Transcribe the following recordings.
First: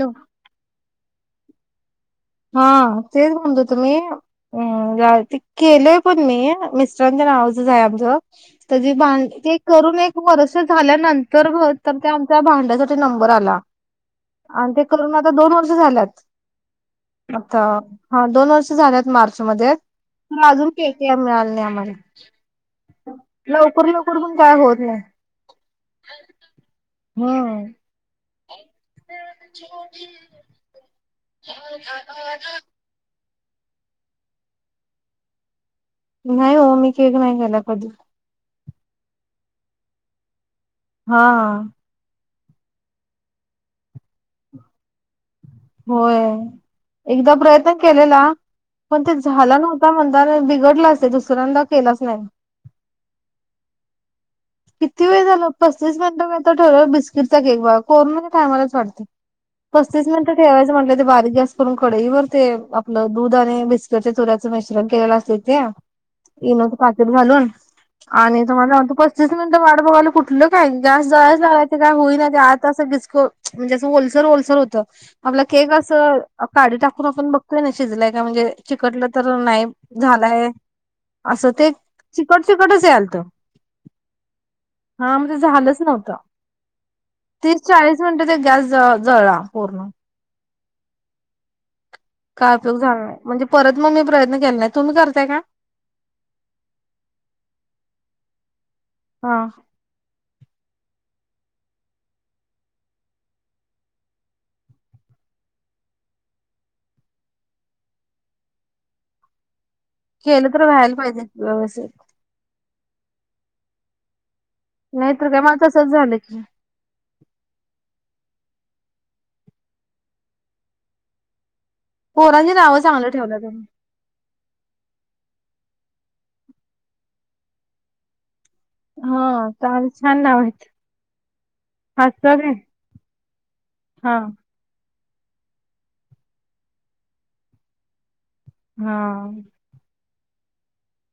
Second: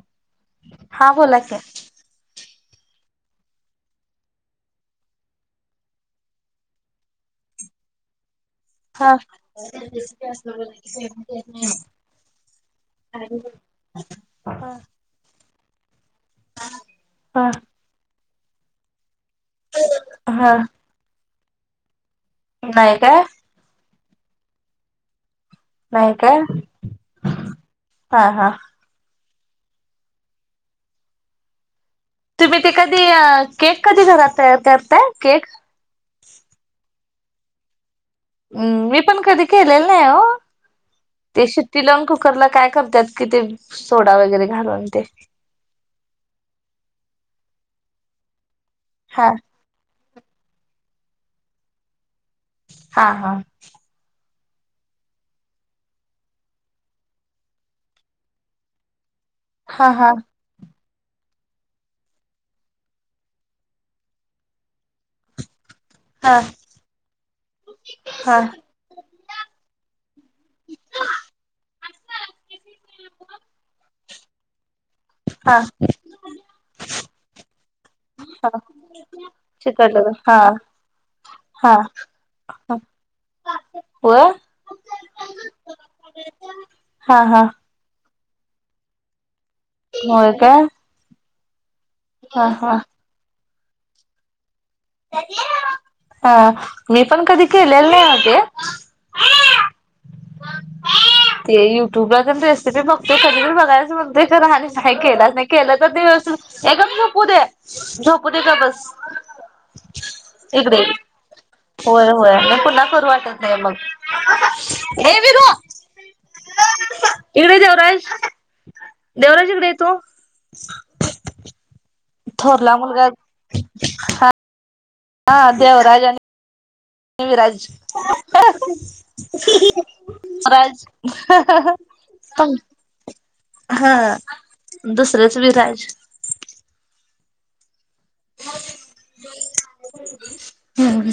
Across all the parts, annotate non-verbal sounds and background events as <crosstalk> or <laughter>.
Hello हां बोला की हा तेच म्हनंत होतो मी हम् जा ते केलंय पण मी मिस्टरांचं नावचच आहे आमचं तर ज- भ हा. -ते करून एक वर्ष झाल्यानंतर तर आमच्या भांड्यासाठी नंबर आला आणि ते करून आता दोन वर्ष झाल्यात हा आता हा दोन वर्ष झाल्यात मार्चमध्ये पण हा अजून पेट्या मिळाल नाही आमाला नाही काय? लवकर -लवकर पण काय होत नाही नाही काय हम्म हा -हा <unintelligible> हो <unintelligible> तुम्ही ते कधी केक कधी घरात तयार करताय केक? नाही हो मी केक नाही केला कधी हम्म मी पण कधी केलेलं नाही हो हा ते शिट्टी लावून कूक कूकरला काय करत्यात कि ते सोडा वगैरे घालून ते होय एकदा प्रयत्न केलेला पण ते हा झाला नव्ह <unintelligible> म्हणता बिघडला असते दुसऱ्यांदा केलाच नाही हा- हा <inaudible> किती वेळ झाल पस्तीस मिनिटं म तर ठेवलं बिस्किटचा केक बघा कोरोनाच्या टाईमालाच वाटत हा पस्तीस हा मिनिट ठेवायचं म्हटलं ते बारीक गॅस करून कडईवर ते आपलं दूध आणि बिस्किटच्या चुऱ्याचं मिश्रण केलेलं अस त्यात हा इनोच पाकीट घालून हा आणि तुम्हाला सांगतो पस्तीस मिनिटं वाट बघायलोय कुठ कुठलं काय ग गॅस जळायच लागायं काय होई नाही ते आता असं घिसको म्हणजे असं ओलसर- ओलसर होत आपला हा केक असं काढी टाकून आपण बघतोय कनी शिजलाय का म्हणजे चिकटलं तर नाही चिकटल तर हा झालाय असं ते हा चिकट- चिकटच यालत व हा मग ते झालंच नव्हतं हा हा तेच चाळीस मिनिटं ते गॅस जळ- जळला पूर्ण होय काय? काय उपयोग झाला नाही म्हणजे परत मग मी प्रयत्न केला नाही तुम्ही करताय का <unintelligible> हा मी पण कधी केलेला नाहीये तो <inaudible> हा <inaudible> <inaudible> ते युट्यूबला पण रेसिपी बघतोय कधी तर बघायच म्हणतोय खर आणि नाही केलाच नाही केलं तर ते व्यवस्थित ये गप्प झोपू दे झोपू दे गबस केलं तर व्हायला पाहिजे व्यवस्थित होय होय <inaudible> पुन्हा करू वाटत नाही मग <inaudible> नाहीतर काय विरू माझ तसंच झालं की <inaudible> इकडे देवराज- देवराज इकडेये तू पोरांची नावं चांगलं ठेवलाय तूम्ही <inaudible> हा हा देवराज आणी विराज हा <inaudible> चांग छान नाव आहेत विराज हसता काय <inaudible> हा दुसर्याच विराज हा हम्म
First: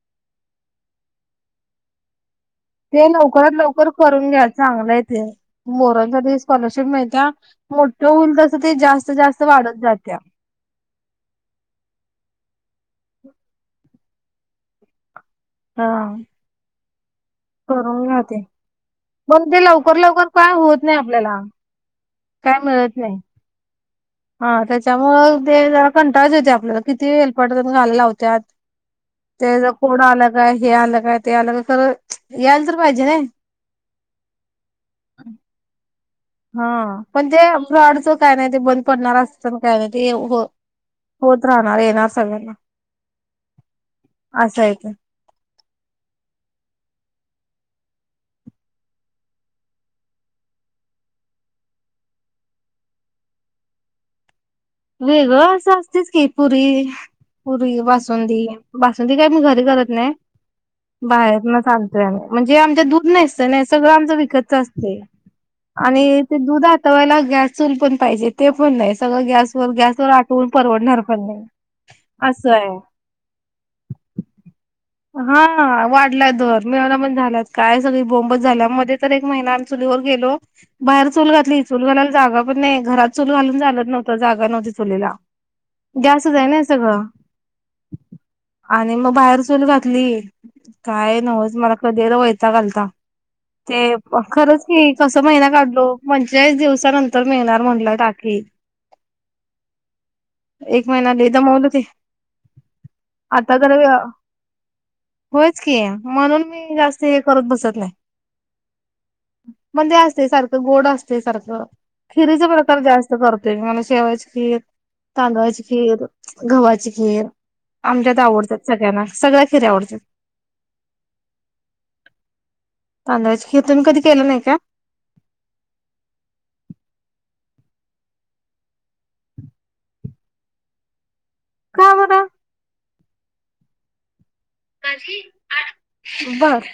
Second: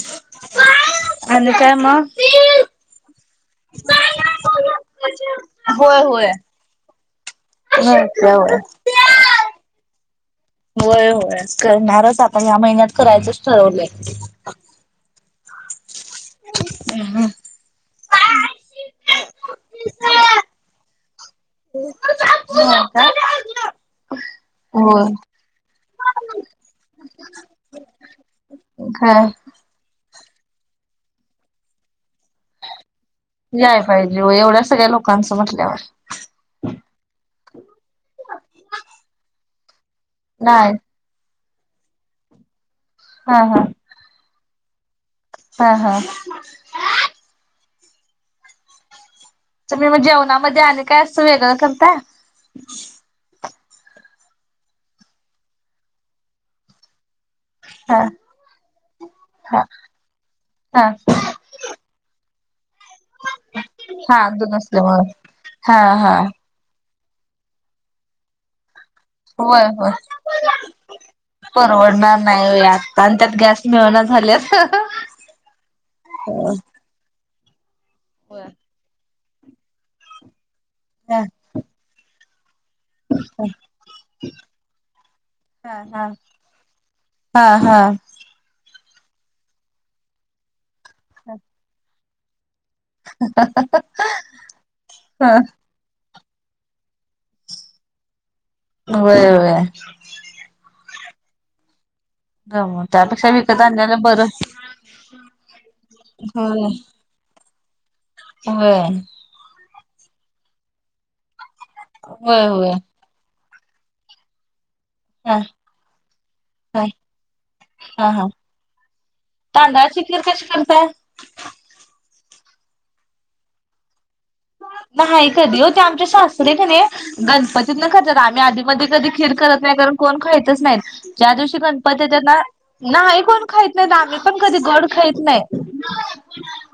<inaudible> आणि काय मग? ते लवकरात लवकर करून घ्या चांगलंय ते होय होय. मोरांसाठी स्कॉलरशिप मिळत्या मोठ होय काय होईल तस होय. ते जास्त- जास्त वाढत जात्या होय- होय करणारच आपण ह्या महिन्यात करायचंच ठरवलंय हा मम हम करून घ्या ते, पण ते लवकर लवकर काय होत नाही आपल्याला. हो काय मिळत का? नाही. हा होय. त्याच्यामुळ ते कंटाळच येतोय आपल्याला, किती हेलपाटं तर घालायला लावत्यात. काय फोड आलं काय हे आलं काय ते आलं काय, खरं यायला तर पाहिजे नाय. याय पाहिजे होय, एवढ्या सगळ्या लोकांचं म्हटल्यावर हा पण ते ब्रॉडच काय नाही ते बंद पडणार असत तर काय नाही ते नाही होत राहणार, येणार सगळ्यांना. हा हा असं येतंय. हा हा तुम्ही मग जेवणामध्ये आणि काय असं वेगळं करताय? वेगळं असं असतेच की पुरी पुरी, हा बासुंदी बासुंदी काय मी हा घरी करत नाही, हा. बाहेरूनच आण म्हणजे आमच्यात दुध नसतंय ना सगळं आमच हा विकतच दूध असतंय, असल्यामुळे हा हा आणि ते दुधात तवयला गॅस चूल पण पाहिजे ते पण नाही सगळं गॅस होय होय गॅसवर आटवून परवडणार पण नाही, परवडणार नाही असं होय आहे. आता आणि त्यात गॅस मिळना झाल्यात हा हा, वाढलाय दर मिळना पण झाल्यात, काय स बोंबच झाल्या मध्ये तर एक महिना आम्ही चुलीवर गेलो बाहेर चूल घातली चूल घालायला जागा पण नाही घरात चूल घालून चालत नव्हत जा नव्हती चुलीला, हा हा गॅसच हाय ना सगळं हा हा आणि मग बाहेर चुल घातली, काय नवत मला कधी वैताग आलता. ते खरच की कस महिना काढलो पंचेचाळीस दिवसानंतर मिळणार म्हणलं टाके. व्हय व्हय. एक महिना लय दमवलं ते. जमल त्यापेक्षा आता विकत जरा अ, आणलेलं बरं होयच की म्हणून मी जास्त ते करत बसत नाय. व्हय. म्हणजे असतेय सारखं गोड असतेय सारखं. खिरीचा होय होय प्रकार जास्त करतोय, नॉनव्ह <unintelligible> हा तांदळाची खीर, हा गव्हाची खीर, हा आमच्यात हा आवडत्यात सगळ्यांना सगळ्या खीरी आवडत्यात. तांदळाची खीर कशी करताय? तांदळाची खीर तुम्ही कधी केलं नाही का? नाही कधी ओ, ते आमचे सासरे आहे की नाय गणपतीत ना करत्यात आम्ही आधीमधी कधी खीर करत नाही, कारण कोण खायतच नाहीत. ज्या दिवशी का गणपती बरं येत्यात ना, नाही कोण खाईत नाही आम्ही पण कधी गोड खायत नाही. बर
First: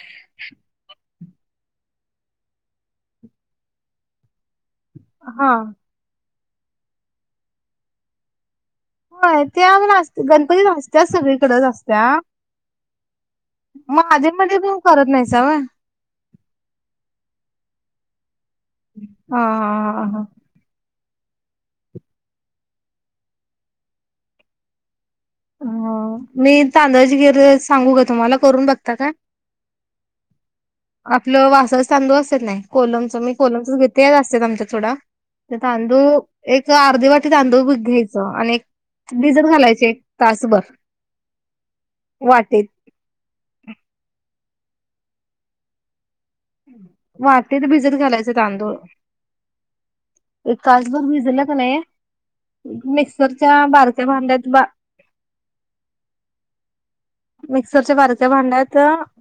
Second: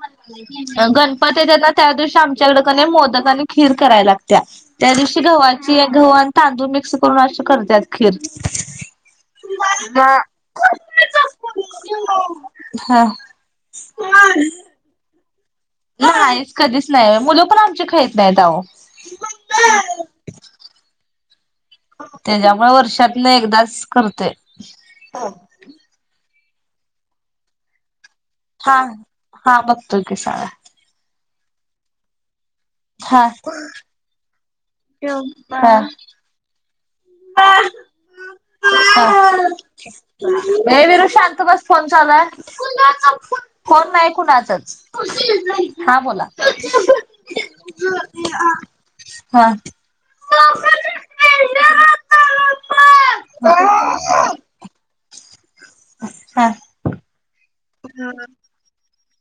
गणपती येतेत ना त्या दिवशी आमच्याकडक की नाय मोदक आणि खीर कराय लागत्या. त्या दिवशी हा गव्हाची, गहू आणि तांदूळ मिक्स करून अशी करतात खीर. होय त्या गणपतीत असत्या सगळीकडेच असत्या हा म आधी मधी पण करत नाहीसा व्हय? नाहीच कधीच नाही मुलं पण आमची खाइत नाहीत आवो. हा हा हा हा. त्याज्यामुळं वर्षातनं एकदाच करतोय. अ, मी तांदळाची खीर सांगू का तुम्हाला? करून हा. बघता का? हा बघतोय की साळा. आपलं वासाचं तांदुळ आसत्यात नाय कोलमच हा मी हा कोलमच घेते तेच असतंय आमच्यात सोडा. ते हा. तांदूळ एक अर्धी वाटी तांदूळ ब घ्यायच, आणि एक भिझत घालायचे. तासभर ए विरु शांत बस फोन चालू हाय. वाटीत कुणाचा फोन. फोन नाय कुणाचच. हा बोला. वाटीत भिजत घालायच तांदूळ. हा. हा एक तासभर भिजल क नाय, मिक्सरच्या बारक्या भांड्यात बा हा. मिक्सरच्या बारक्या भांड्यात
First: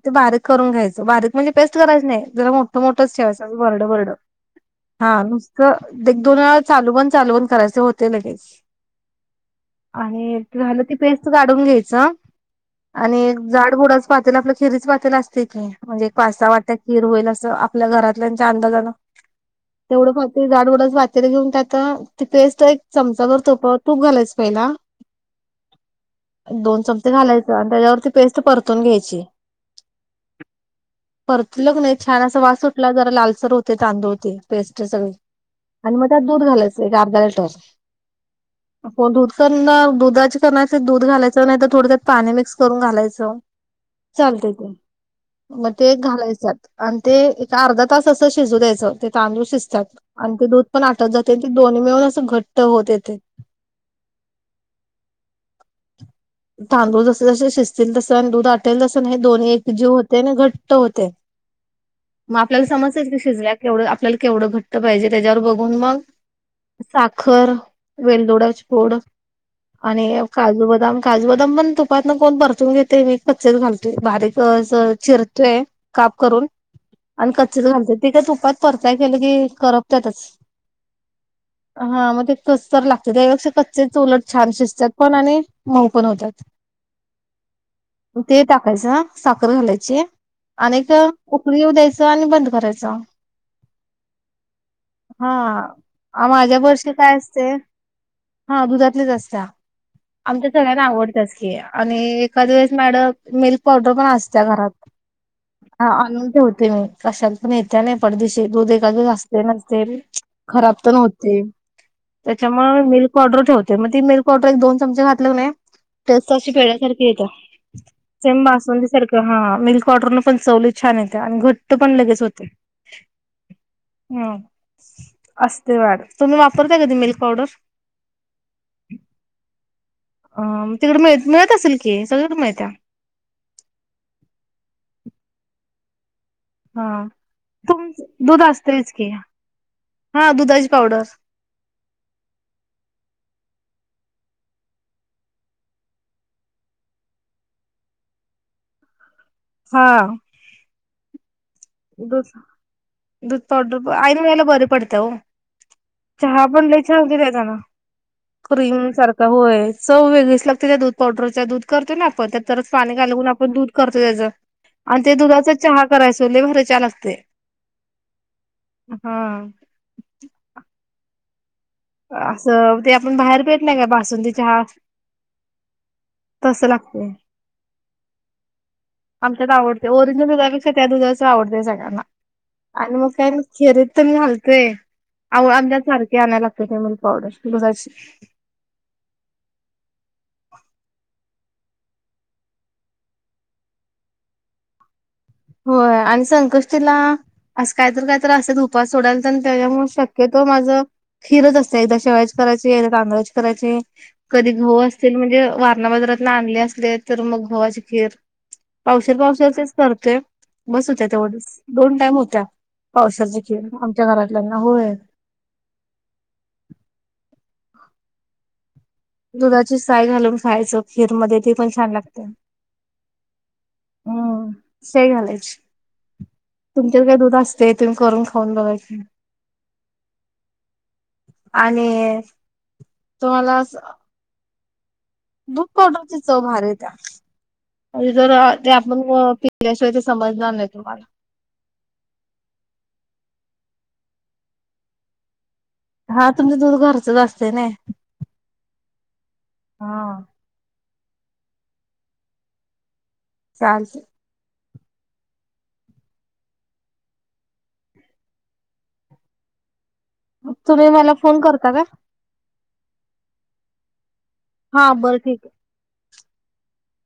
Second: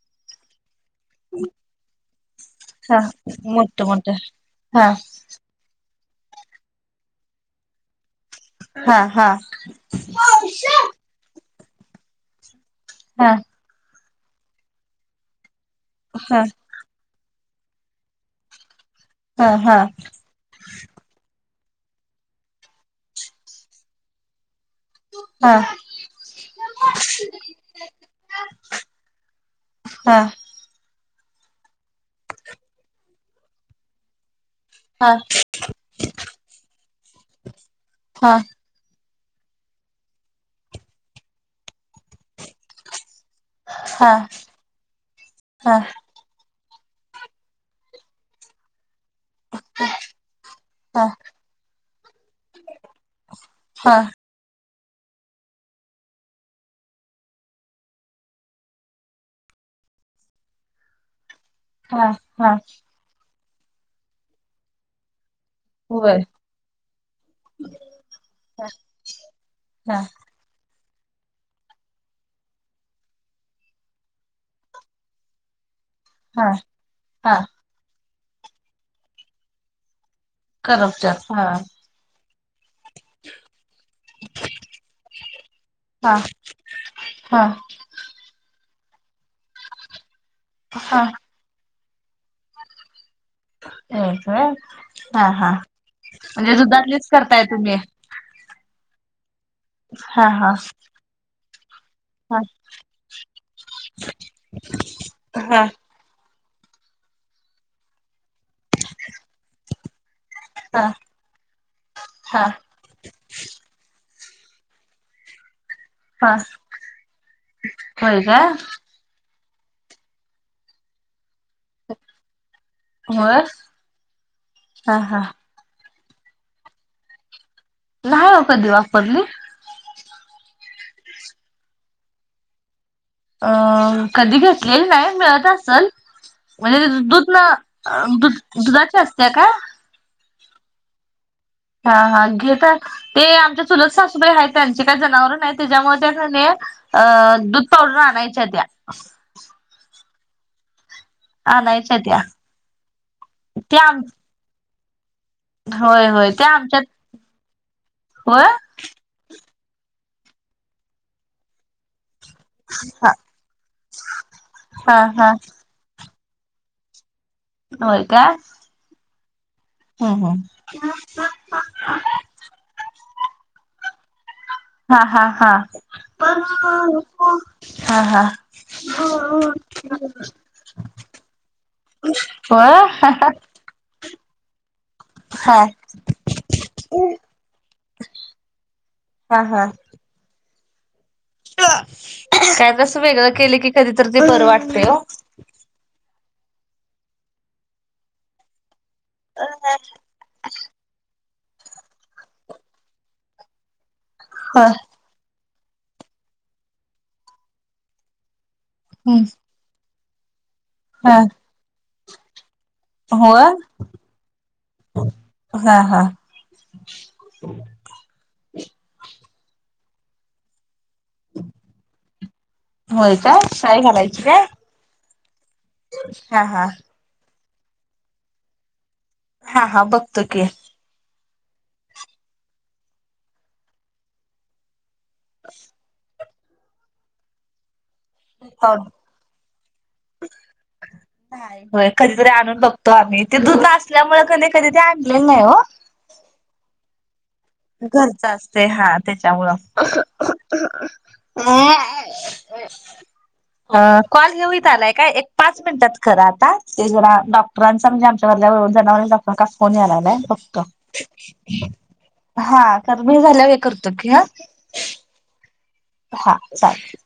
ते बारीक करून घ्यायचं. बारीक म्हणजे पेस्ट करायच नाही जरा मोठं हा मोठंच ठेवायंच मोठ बरडं बरड. मोठ हा नुसतं एक दोन वेळा चालू बंद चालू बंद करायच ते होतेय लगेच. हा हा. आणि ते झाल ती पेस्ट काढून घ्यायचं. आणि हा एक जाडबुडाच पातेल आपल्या खिरीच पातेल असते की, म्हणजे एक हा पासा वाटत खीर होईल असं आपल्या घरातल्यांच्या अंदाजान हा हा तेवढं फ त जाडबुडाच पातेलं घेऊन त्यात ती पेस्ट एक चमचा भर तो तूप घालायच पहिला. हा. दोन चमचे घालायचे. त्याच्यावर ती पेस्ट परतून घ्यायची. हा परतलग नाही छान असा वास सुटला जरा लालसर होते तांदूळ ते. पेस्ट हा सगळी, आणि मग त्यात दूध घालायचं एक अर्धा लिटर. हा हो दूध करन दुधाचे करणार असला तर दूध घालायचं नाही तर थोडं त्यात पाणी मिक्स करून घालायचं. हा चालतय ते मग हा ते घालायच्यात. आणि ते एका अर्धा तास असं शिजू द्यायचं. ते तांदूळ शिजतात आणि ते दूध पण आटत हा जात. त्यां ते दोनी मिळून असं घट्ट होत येते. हा. तांदूळ जस जस शिजतील तस आणि दूध आटेल तसं हे दोन्ही एक जीव होते आणि घट्ट होते. हा मग हा आपल्याला समजतयचं की शिजल्या केवढं आपल्याला केवढं घट तर पाहिजे. त्याच्यावर बघून मग होय साखर, वेलदोडाच फोड हा आणि काजू, बदाम काजू, बदाम पण तुपातन कोण परतून घेते मी कच्चेत घालतोय बारीक अस चिरतोय काप करून हा हा आणि कच्चच घालते त का तुपात परताय गेलं की करप त्यातच करपत्यात हा. हा मग ते कसतर लागत्यात त्यापेक्षा कच्चेच उलट छान शिजतात पण आणि मऊ पण हा होत्यात. हा ते टाकायच साखर घालायचे. आणि एक हा उकळी येऊ द्यायचं आणि बंद करायचं. एक वेळ हा म्हणजे माझ्या वर्षी दुधातलीच काय करताय असते तुम्ही हा दुधातलेच असत्या. हा आमच्या हा सगळ्यांना आवडत्याच की आणि हा एखाद वेळेस मॅड मिल्क पावडर पण असत्या घरात हा आणून ठेवते मी कशात पण येत होत्या नाही पडदिशी दूध एखाद असते नसते खराब हा पण होतय हा त्याच्यामुळे मिल्क पावडर ठेवते मग ती मिल्क पावडर एक दोन चमचे घातले क नई तेस हा अशी फेड्यासारखी येत्या, होय का सेम बासुंदी सारख. हां मिल्क पावडरपण चव लई छान येत्या, आणि घ घट्ट पण लगेच होतयं. होय ह. हा हा अस. ते वाढ तुम्ही वापरता कधी मिल्क पावडर न्हाय वो कधी वापरली. अ तिकडे मिळ मिळत असेल की सगळीकडे मिळत्या. अ कधी घेतलेल नाही मिळत असल म्हणजे हा दूध ना तुम दध दूध असतेच दुधाची की असते काय हा दुधाची पावडर. हा हा घेेत ते आमच्या चुलत सासूबाई आहेत त्यांचे काय जनावर नाही त्याच्यामुळे त्यां क नई अ दूध पावडर आणायच्या त्या. हा. आणायच्या त्या दूध. दूध ते पावडर आम आईन वेळेला बरं पडत्या ओ. होय होय चहा ते पण लई आमच्यात छान होतोयं <unintelligible> ताना होय क्रीम सार होय. चव वेगळीच लागत्या दूध पावडरचा दूध करतोय ना आपण तरच पाणी हा घालवून आपण दूध करतो त्याच हा आणि ते हा दुधाच चहा करायचो लई भारी चहा लागतोयं. होय का? हा. हम्म हम्. असं ते आपण बाहेर पेत नाही का बासुंदी चहा हा, हा, हा, तसं लागते हा, हा. आमच्यात आवडते ओरिजिनल दुधापेक्षा त्या दुधाच आवडतय सगळ्यांना आणि मग हा हा काय - - खिरीत तेन घालतोय. आव, आमच्यात सारखी आणायला लागते मला पावडर दुधाची. हां हां <unintelligible> काय तर असं वेगळं केलं की कधीतरी ते बरं वाटतय हो. होय आणि संकष्टीला असं कायतर कायतर असत्यात उपवास सोडायला तर त्याच्यामुळे शक्य तो माझं खिरच असतयं. एकदा शेवयाच करायची. एकदा तांदळाची करायची. कधी होय हम्म गहु अस असेल म्हणजे वारणा बाजारात आणले असले तर, मग गव्हाची खीर पावशेर पावशेरचेच करतोय. बस होत्या हा तेवढ्याच दोन टाइम होत्यात. पावसाची होय खिर आमच्या घरातल्यांना होय. हां हां दुधाची साय घालून खायचं खीरमध्ये. ते पण छान लागतय. होय काय शाही घालायची काय? साय घालायची हां हां. <unintelligible> दूध असतयं तेन करून खावुन बघायची. हा. हा. बघतो की. आणि तुम्हाला असं- - दूप पावडरची चव भारी येत्या. आणि जर ते हो आपण पिल्याशिवाय ते समजणार नाही तुम्हाला. नाही होय कधीतरी आणून बघतो आम्ही ते दूध असल्यामुळे कधी ते आणले नाही ओ. हा तुमचं दुध घरचच अस घरच असतयं हा त्याच्यामुळं. <inaudible> हा ह. चालते कॉल हेऊत आलाय काय? एक पाच मिनिटात करां आता ते जरा डॉक्टरांचा म्हणजे आमच्या <unintelligible> जनावरांचा डॉक् <unintelligible> कास फोन या लागलाय. बघतो तुम्ही मला फोन करता काय? हा स मी झाल्या व करतो की ह. हा बरं ठीक कय. हा चालेल.